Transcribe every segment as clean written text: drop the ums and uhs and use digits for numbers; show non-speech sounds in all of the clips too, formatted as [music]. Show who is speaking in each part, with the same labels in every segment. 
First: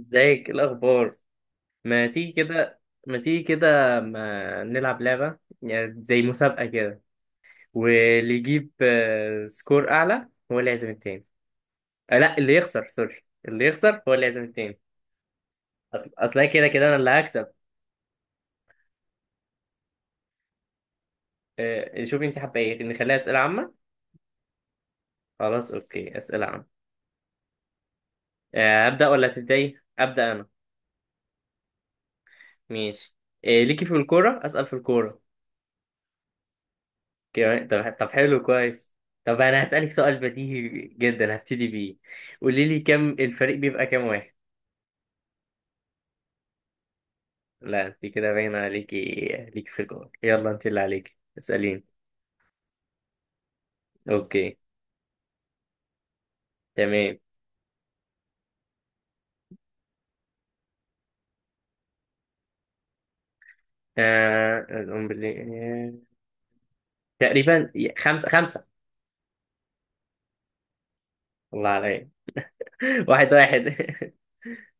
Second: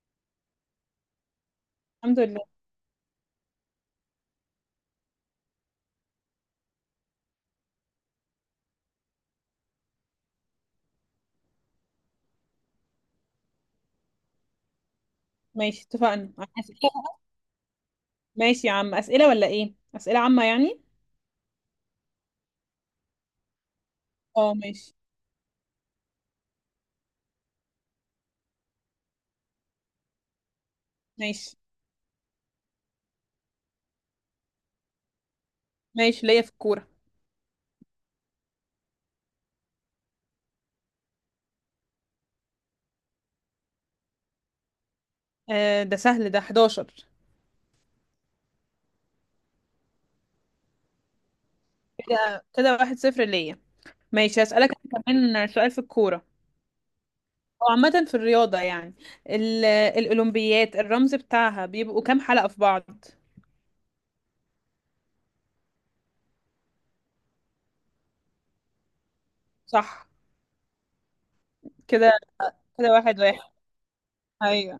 Speaker 1: ازيك؟ ايه الاخبار؟ ما
Speaker 2: الحمد
Speaker 1: تيجي
Speaker 2: لله.
Speaker 1: كده ما تيجي كده، ما نلعب لعبة؟ يعني زي مسابقة كده، واللي يجيب سكور اعلى هو اللي يعزم التاني. لا، اللي يخسر، سوري، اللي يخسر هو اللي يعزم التاني.
Speaker 2: ماشي، اتفقنا.
Speaker 1: اصل
Speaker 2: عن
Speaker 1: أنا كده
Speaker 2: أسئلة.
Speaker 1: كده انا اللي هكسب.
Speaker 2: ماشي يا عم، أسئلة ولا إيه؟ أسئلة عامة يعني؟
Speaker 1: شوفي، انت حابة ايه، نخليها اسئلة عامة؟
Speaker 2: اه، ماشي.
Speaker 1: خلاص اوكي، اسئلة عامة. ابدا ولا تبداي؟ ابدا انا.
Speaker 2: ماشي،
Speaker 1: ماشي. ليكي في الكورة، اسال في الكورة.
Speaker 2: ماشي ليا في الكورة.
Speaker 1: كمان، طب حلو، كويس. طب انا هسألك سؤال بديهي جدا هبتدي بيه. قولي لي، الفريق بيبقى كام واحد؟
Speaker 2: آه، ده سهل، ده 11.
Speaker 1: لا انت كده باين عليكي. ليكي في الجول. يلا انت، اللي عليكي اسأليني.
Speaker 2: كده كده 1-0 ليا. ماشي،
Speaker 1: اوكي.
Speaker 2: هسألك أنا كمان سؤال في الكورة
Speaker 1: تمام.
Speaker 2: أو عامة في الرياضة يعني. الأولمبيات الرمز بتاعها بيبقوا كام حلقة في بعض؟
Speaker 1: آه... أقوم باللي- تقريبا، 5-5.
Speaker 2: صح.
Speaker 1: الله عليك.
Speaker 2: كده كده
Speaker 1: [laughs]
Speaker 2: واحد
Speaker 1: واحد
Speaker 2: واحد
Speaker 1: واحد
Speaker 2: أيوه.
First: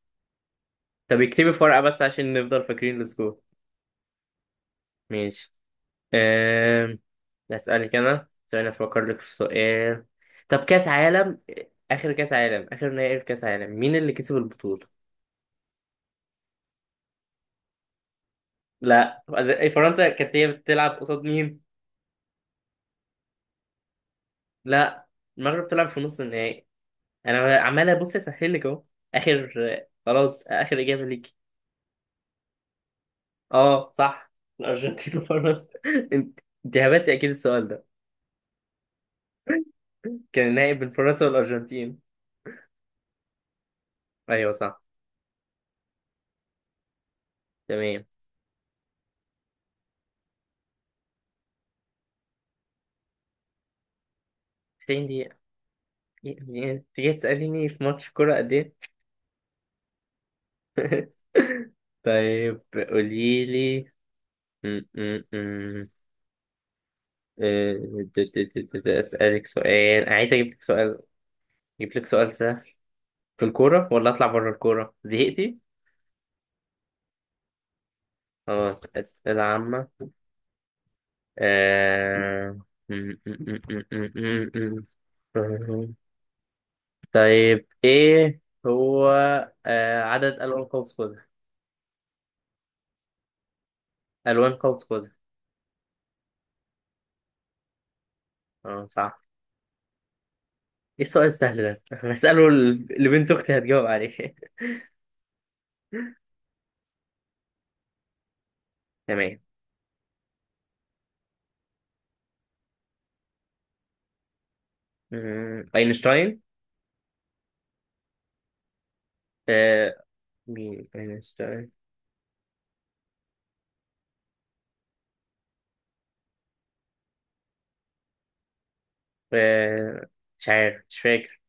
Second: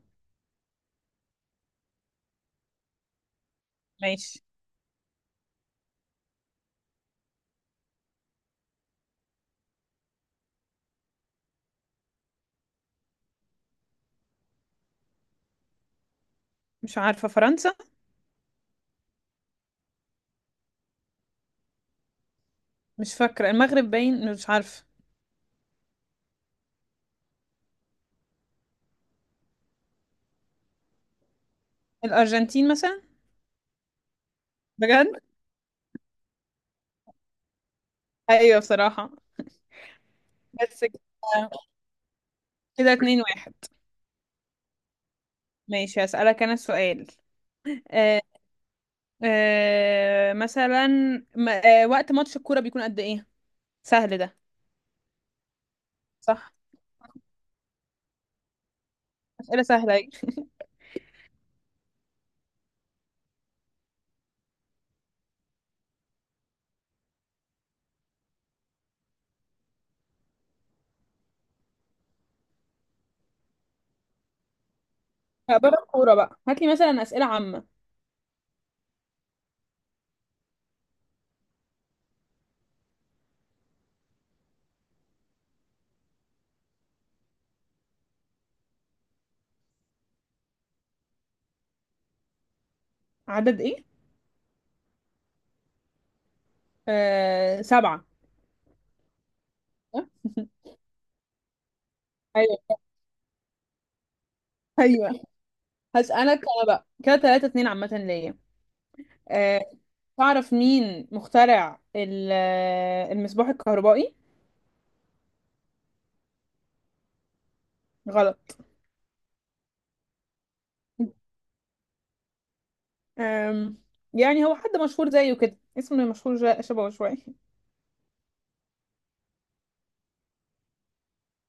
Speaker 1: [laughs] طب اكتبي في ورقة بس عشان نفضل فاكرين السكور.
Speaker 2: ماشي.
Speaker 1: ماشي. آم، أسألك أنا، ثواني أفكر لك في سؤال. طب كأس عالم آخر كأس عالم آخر نهائي كأس عالم مين اللي كسب البطولة؟
Speaker 2: مش عارفة، فرنسا.
Speaker 1: لا. فرنسا كانت هي بتلعب قصاد مين؟
Speaker 2: مش فاكرة، المغرب باين، مش عارفة.
Speaker 1: لا. المغرب بتلعب في نص النهائي. أنا عمال أبص أسهل لك أهو. آخر خلاص، آخر إجابة ليك.
Speaker 2: الأرجنتين مثلا.
Speaker 1: أه صح.
Speaker 2: بجد؟
Speaker 1: الأرجنتين وفرنسا. [laughs] أنت، أنت هبتي أكيد السؤال ده.
Speaker 2: أيوه بصراحة.
Speaker 1: كان النهائي
Speaker 2: بس
Speaker 1: بين
Speaker 2: كده.
Speaker 1: فرنسا والأرجنتين.
Speaker 2: كده 2-1.
Speaker 1: أيوه صح.
Speaker 2: ماشي هسألك أنا السؤال.
Speaker 1: تمام.
Speaker 2: آه. آه مثلا. وقت ماتش الكورة بيكون قد إيه؟ سهل ده.
Speaker 1: 90 دقيقة.
Speaker 2: صح.
Speaker 1: إيه؟ أنت جاي تسأليني في ماتش كورة قد إيه؟
Speaker 2: أسئلة سهلة أهي.
Speaker 1: [laughs] طيب. قولي لي. م- م- م. آه، د- د- د- د- د- أسألك سؤال، عايز أجيب لك سؤال أجيب لك سؤال سهل. في الكورة ولا أطلع بره الكورة؟ زهقتي؟
Speaker 2: [laughs] بره الكورة بقى، هات لي مثلا أسئلة عامة.
Speaker 1: خلاص، أسئلة عامة. آه، م- م- م- م- م- م- م. طيب، إيه هو، عدد ألوان قوس قزح.
Speaker 2: عدد إيه؟
Speaker 1: ألوان قوس قزح.
Speaker 2: آه، سبعة.
Speaker 1: اه صح.
Speaker 2: [laughs]
Speaker 1: إيه السؤال السهل ده؟ [laughs] هسأله
Speaker 2: أيوه،
Speaker 1: لبنت أختي هتجاوب عليه.
Speaker 2: أيوه، هسألك أنا بقى كده 3-2 عامة ليا.
Speaker 1: [laughs] تمام.
Speaker 2: آه، تعرف مين مخترع المصباح الكهربائي؟
Speaker 1: اينشتاين.
Speaker 2: غلط.
Speaker 1: آه، مين اينشتاين.
Speaker 2: آم، يعني هو حد مشهور زيه كده، اسمه مشهور شبهه شوية. [laughs]
Speaker 1: آه، مش عارف، مش فاكر.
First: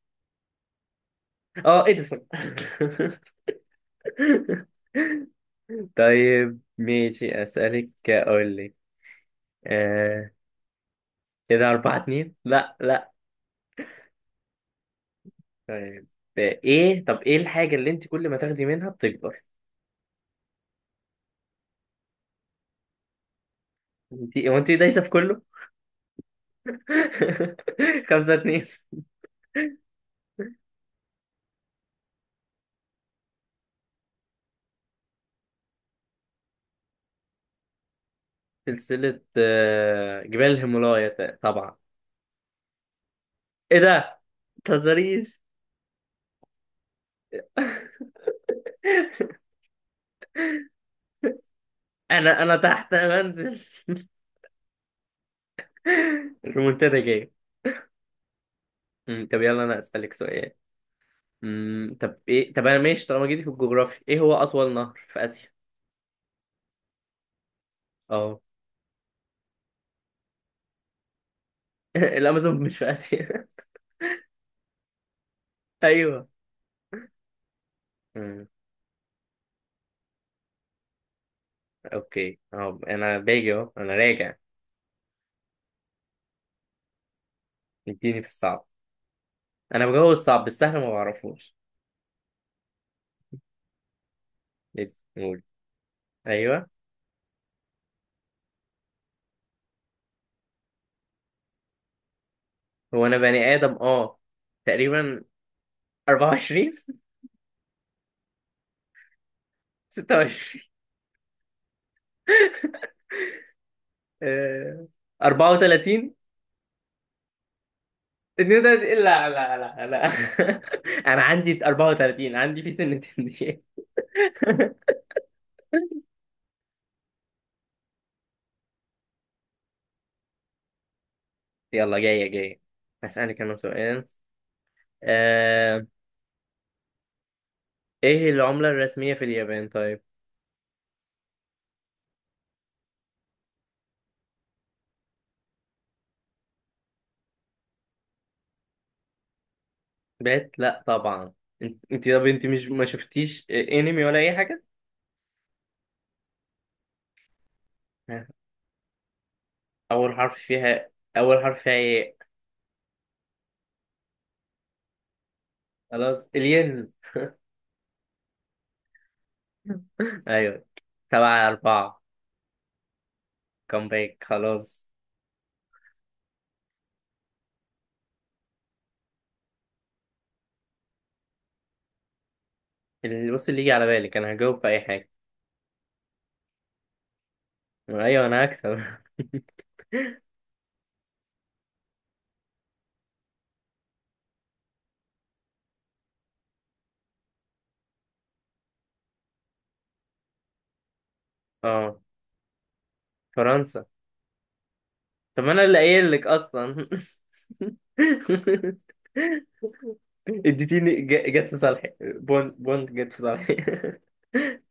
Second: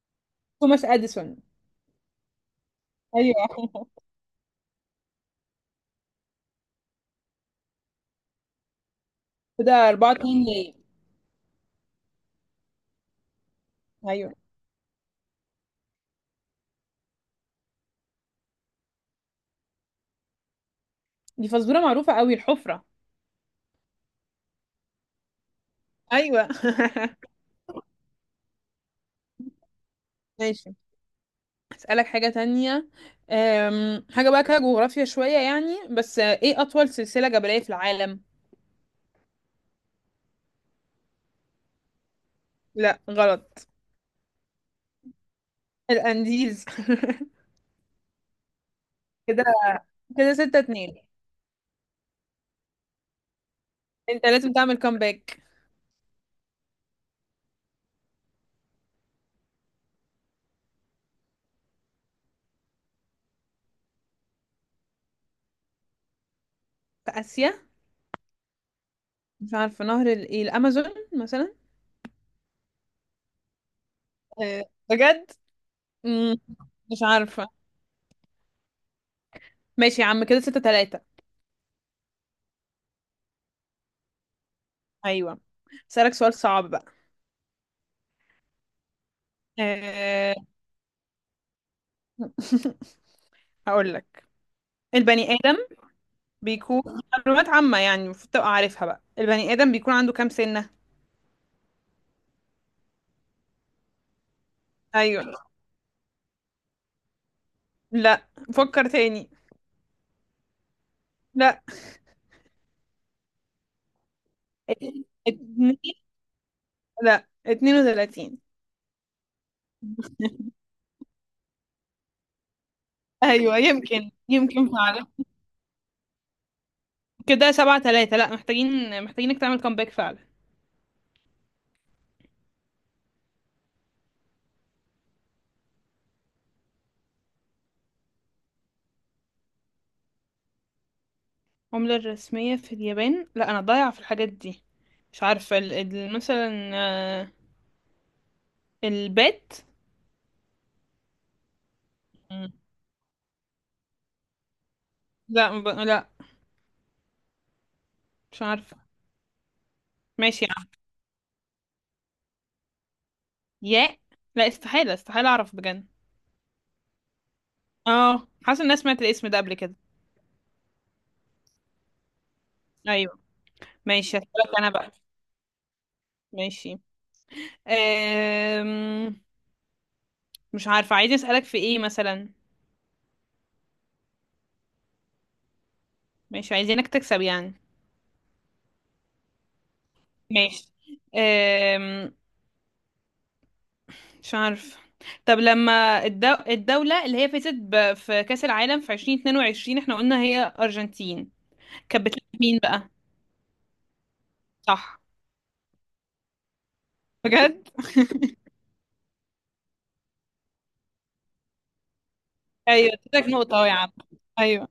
Speaker 2: توماس أديسون.
Speaker 1: اه، اديسون.
Speaker 2: ايوه.
Speaker 1: [laughs] طيب، ماشي، اسالك، اقول لك.
Speaker 2: [laughs] ده 4
Speaker 1: آه،
Speaker 2: 2 ليه.
Speaker 1: كده 4-2. لا لا.
Speaker 2: ايوه
Speaker 1: طيب. ايه الحاجة اللي انت كل ما تاخدي منها بتكبر؟
Speaker 2: دي فزوره معروفه قوي، الحفره.
Speaker 1: انت، هو انت دايسة في كله.
Speaker 2: ايوه.
Speaker 1: [laughs] 5-2.
Speaker 2: [laughs] ماشي، اسالك حاجه تانية. حاجه بقى كده جغرافيا شويه يعني، بس ايه اطول سلسله جبليه في العالم؟
Speaker 1: سلسلة جبال الهيمالايا، طبعا.
Speaker 2: لا غلط.
Speaker 1: ايه ده، متهزريش.
Speaker 2: الانديز. [laughs] كده. كده 6-2.
Speaker 1: انا تحت يا منزل.
Speaker 2: انت لازم تعمل كومباك.
Speaker 1: [laughs] المنتدى جاي. طب يلا انا اسالك سؤال. أمم، طب ايه طب انا ماشي، طالما جيتي في الجغرافيا، ايه هو اطول نهر في اسيا؟
Speaker 2: في اسيا.
Speaker 1: اه.
Speaker 2: مش عارفه، نهر الايه؟ الامازون مثلا.
Speaker 1: [laughs] الامازون مش في اسيا.
Speaker 2: آه. بجد.
Speaker 1: [laughs] ايوه.
Speaker 2: مم، مش عارفه.
Speaker 1: أمم،
Speaker 2: ماشي يا عم، كده 6-3.
Speaker 1: اوكي. اه، انا باجي اهو، انا راجع.
Speaker 2: ايوه، اسالك سؤال صعب بقى.
Speaker 1: اديني في الصعب. انا بجاوب
Speaker 2: آه،
Speaker 1: الصعب بالسهل، ما بعرفوش.
Speaker 2: [laughs] هقول لك. البني
Speaker 1: قول.
Speaker 2: آدم
Speaker 1: ايوه.
Speaker 2: بيكون، معلومات عامة يعني المفروض تبقى عارفها بقى، البني آدم بيكون عنده كام سنة؟
Speaker 1: هو انا بني ادم؟ اه. تقريبا.
Speaker 2: ايوه.
Speaker 1: 24.
Speaker 2: لا فكر تاني.
Speaker 1: 26.
Speaker 2: لا.
Speaker 1: [laughs] آه،
Speaker 2: اتنين.
Speaker 1: 34.
Speaker 2: لا 32.
Speaker 1: النيو ده، لا لا لا لا. [laughs] انا عندي 34، عندي في سن
Speaker 2: ايوه
Speaker 1: التنين.
Speaker 2: يمكن يمكن فعلا. كده 7-3. لا، محتاجينك تعمل كومباك فعلا.
Speaker 1: يلا، جاية جاية. هسألك انا سؤال. آه... ايه العملة الرسمية في اليابان؟ طيب.
Speaker 2: العملة الرسمية في اليابان؟ لا انا ضايعة في الحاجات دي. مش عارفة مثلا البات.
Speaker 1: بات؟ لا طبعا. انت- طب انت
Speaker 2: مم.
Speaker 1: مش ما شفتيش انمي ولا اي حاجة؟
Speaker 2: لا، لا.
Speaker 1: ها،
Speaker 2: مش عارفة.
Speaker 1: اول حرف
Speaker 2: ماشي يا عم.
Speaker 1: فيها اول حرف فيها ايه؟
Speaker 2: ياء. لا، استحالة استحالة اعرف بجد.
Speaker 1: خلاص، الين.
Speaker 2: اه، حاسه اني سمعت الاسم ده قبل كده.
Speaker 1: [laughs] ايوه. 7-4.
Speaker 2: ايوه. ماشي
Speaker 1: باك،
Speaker 2: هسألك انا
Speaker 1: خلاص.
Speaker 2: بقى. ماشي. أم... مش عارفه، عايزه اسألك في ايه مثلا.
Speaker 1: اللي يجي على بالك انا هجاوب في اي حاجة.
Speaker 2: ماشي، عايزينك تكسب يعني.
Speaker 1: ايوه انا هكسب.
Speaker 2: ماشي. أم... مش عارفه. طب لما الدولة اللي هي فازت في كأس العالم في 2022، احنا قلنا هي أرجنتين.
Speaker 1: [laughs] اه.
Speaker 2: كانت بتلعب مين بقى؟
Speaker 1: فرنسا.
Speaker 2: صح.
Speaker 1: طب انا اللي قايل لك اصلا.
Speaker 2: بجد.
Speaker 1: [laughs] اديتيني جت في صالحي، بوند بوند
Speaker 2: ايوه
Speaker 1: جت في
Speaker 2: اديتك
Speaker 1: صالحي.
Speaker 2: نقطة اهو يا عم. ايوه.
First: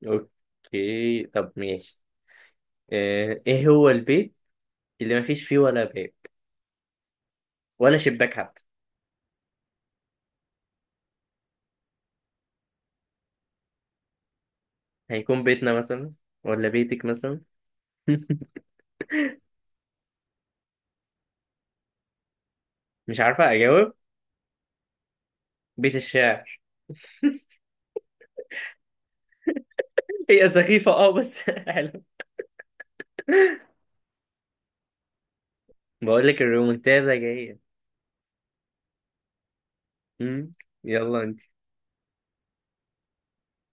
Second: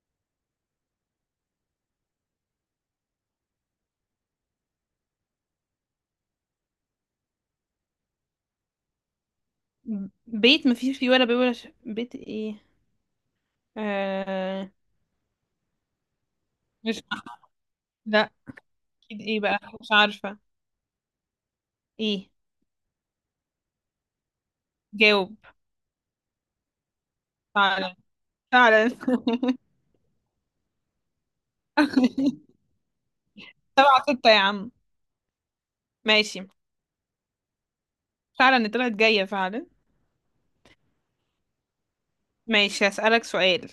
Speaker 1: [laughs] اوكي، طب ماشي. ايه هو البيت اللي ما فيش فيه ولا باب ولا شباك حتى؟
Speaker 2: بيت مفيش فيه ولا ولا بيت ايه. آه...
Speaker 1: هيكون بيتنا مثلا، ولا
Speaker 2: مش
Speaker 1: بيتك مثلا.
Speaker 2: لا. أكيد إيه بقى، مش عارفة. إيه.
Speaker 1: [laughs] مش عارفة اجاوب.
Speaker 2: جاوب.
Speaker 1: بيت الشعر.
Speaker 2: فعلا. فعلا. [laughs]
Speaker 1: [laughs] هي سخيفة، اه، بس [laughs] حلو.
Speaker 2: 7-6 يا عم.
Speaker 1: بقول
Speaker 2: ماشي.
Speaker 1: لك الريمونتادا جاية.
Speaker 2: فعلا طلعت جاية فعلا.
Speaker 1: مم. يلا انت.
Speaker 2: ماشي، هسألك سؤال.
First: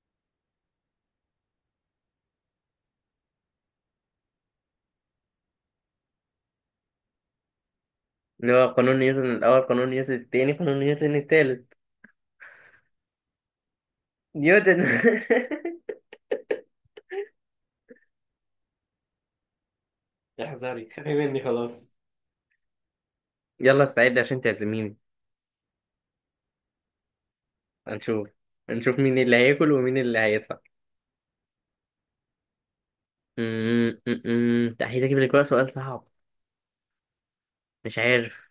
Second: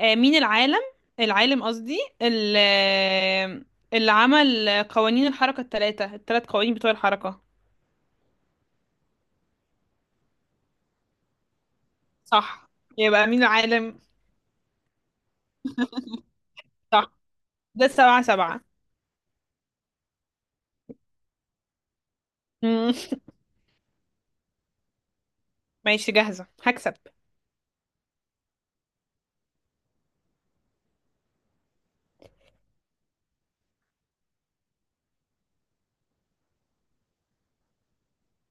Speaker 2: مين العالم، العالم قصدي اللي عمل قوانين الحركة الثلاث قوانين بتوع الحركة.
Speaker 1: اللي هو قانون نيوتن الاول، قانون نيوتن التاني، قانون نيوتن التالت.
Speaker 2: صح. يبقى مين العالم؟
Speaker 1: نيوتن. [laughs]
Speaker 2: صح. ده السبعة سبعة.
Speaker 1: احذري، خافي مني خلاص.
Speaker 2: مم.
Speaker 1: يلا استعد عشان تعزميني.
Speaker 2: ماشي، جاهزة، هكسب.
Speaker 1: هنشوف. هنشوف مين اللي هياكل ومين اللي هيدفع. أمم، أمم. لا، هجيب لك بقى سؤال صعب. مش عارف،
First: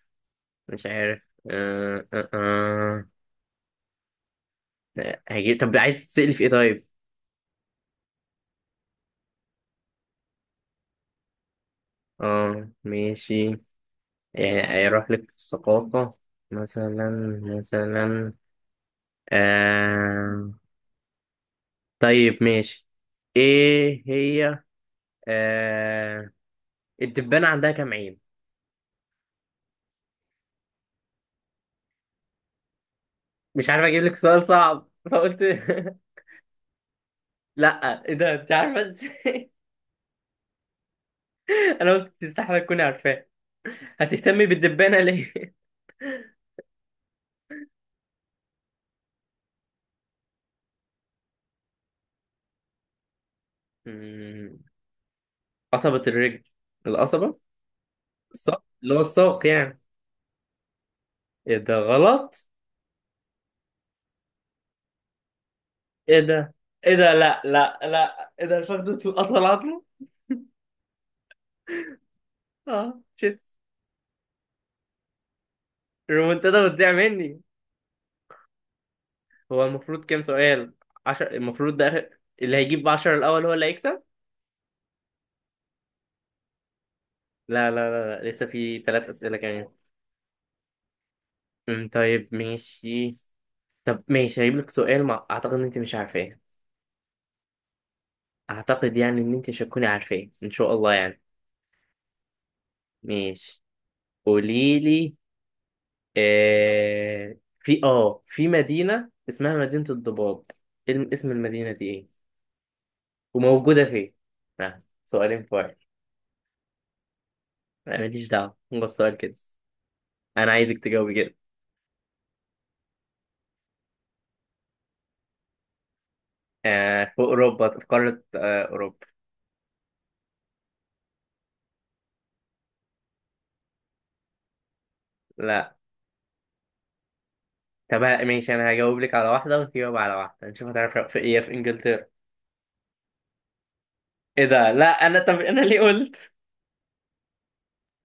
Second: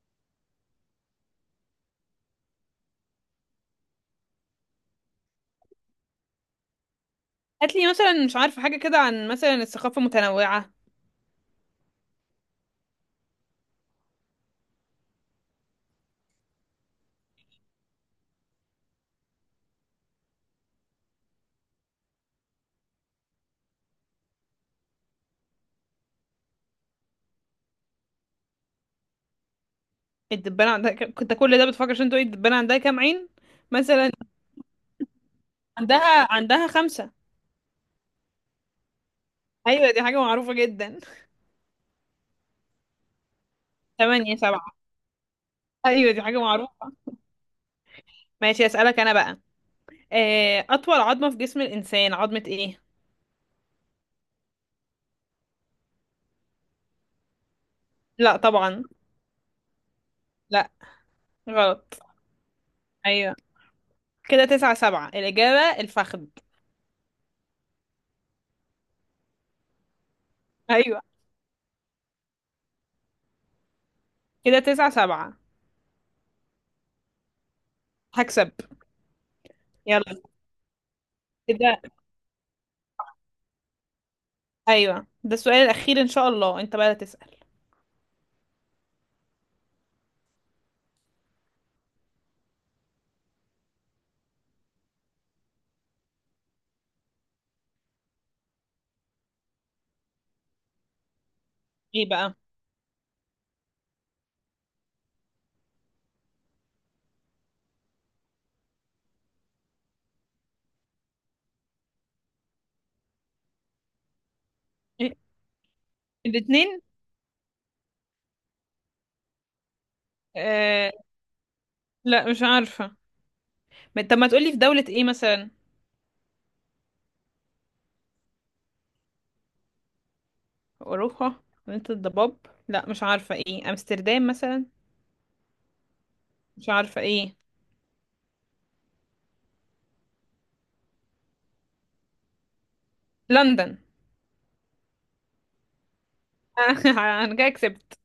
Speaker 1: مش عارف. أه أه أه. هجيب، طب عايز تسألي في ايه طيب.
Speaker 2: هاتلي مثلا مش عارفة حاجة كده، عن مثلا الثقافة المتنوعة.
Speaker 1: اه، ماشي. يعني هيروح لك في الثقافة. مثلا مثلا. آه... طيب، ماشي. ايه هي؟ آه... الدبانة عندها كام عين؟
Speaker 2: الدبانة عندها كنت كل ده بتفكر عشان تقولي الدبانة عندها كام عين؟
Speaker 1: مش عارف اجيب
Speaker 2: مثلا.
Speaker 1: لك سؤال صعب فقلت. [laughs]
Speaker 2: عندها خمسة.
Speaker 1: لا ايه ده، انت عارفه ازاي؟
Speaker 2: أيوة دي حاجة معروفة جدا.
Speaker 1: [laughs] انا قلت تستحمل تكوني عارفاه.
Speaker 2: [laughs] تمانية
Speaker 1: هتهتمي
Speaker 2: سبعة
Speaker 1: بالدبانه ليه؟ [laughs]
Speaker 2: أيوة دي حاجة معروفة. ماشي، أسألك أنا بقى. أطول عظمة في جسم الإنسان، عظمة إيه؟
Speaker 1: مم، قصبة الرجل. القصبة.
Speaker 2: لا
Speaker 1: الساق،
Speaker 2: طبعا.
Speaker 1: اللي هو الساق يعني.
Speaker 2: لا
Speaker 1: ايه ده،
Speaker 2: غلط.
Speaker 1: غلط؟
Speaker 2: أيوة. كده 9-7. الإجابة
Speaker 1: ايه
Speaker 2: الفخذ.
Speaker 1: ده، ايه ده، لا لا لا، ايه ده، الفخذ اطول عظمه؟
Speaker 2: أيوة
Speaker 1: اه شت.
Speaker 2: كده 9-7.
Speaker 1: الرومنتادا بتضيع مني.
Speaker 2: هكسب.
Speaker 1: هو المفروض
Speaker 2: يلا.
Speaker 1: كام سؤال؟ 10، المفروض
Speaker 2: كده.
Speaker 1: ده اللي هيجيب 10 الاول هو اللي هيكسب.
Speaker 2: أيوة ده السؤال الأخير إن شاء الله، أنت بقى تسأل.
Speaker 1: لا لا لا, لا. لسه في 3 اسئله كمان. طيب ماشي. طب ماشي، هجيب لك سؤال ما اعتقد ان انت مش عارفاه. اعتقد يعني ان انت مش هتكوني عارفاه ان شاء الله يعني.
Speaker 2: إيه بقى؟
Speaker 1: ماشي، قولي لي. في مدينة اسمها مدينة الضباب. إيه اسم المدينة دي ايه، وموجودة فين؟
Speaker 2: إيه؟
Speaker 1: سؤالين فرق.
Speaker 2: الاتنين؟
Speaker 1: ماليش دعوة، هو السؤال كده. انا عايزك
Speaker 2: آه...
Speaker 1: تجاوبي كده.
Speaker 2: لا مش عارفة. طب ما تقولي في دولة ايه مثلا.
Speaker 1: في اوروبا، في قارة اوروبا.
Speaker 2: اوروبا، مدينة الضباب. لا مش عارفة ايه، امستردام مثلا.
Speaker 1: لا.
Speaker 2: مش عارفة ايه.
Speaker 1: طب ماشي، انا هجاوب لك على واحدة وتجاوب على واحدة، نشوف هتعرف في ايه. في انجلترا.
Speaker 2: لندن.
Speaker 1: ايه ده، لا طب انا ليه قلت.
Speaker 2: [laughs] انا كده كسبت.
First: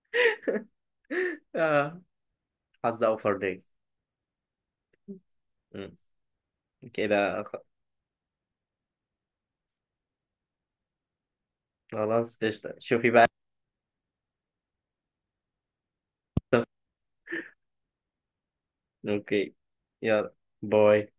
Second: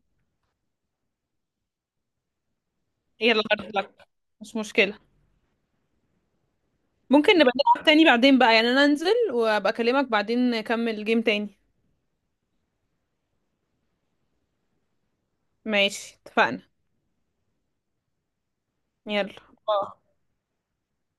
Speaker 1: اه. حظ اوفر
Speaker 2: يلا
Speaker 1: ليه.
Speaker 2: هارد لك، مش مشكلة.
Speaker 1: مم.
Speaker 2: ممكن
Speaker 1: كده
Speaker 2: نبقى
Speaker 1: خ-
Speaker 2: نلعب تاني بعدين بقى يعني، انا انزل وابقى اكلمك بعدين، نكمل جيم تاني.
Speaker 1: خلاص قشطة، شوفي بقى.
Speaker 2: ماشي اتفقنا. يلا.
Speaker 1: اوكي،
Speaker 2: باي.
Speaker 1: يلا، باي.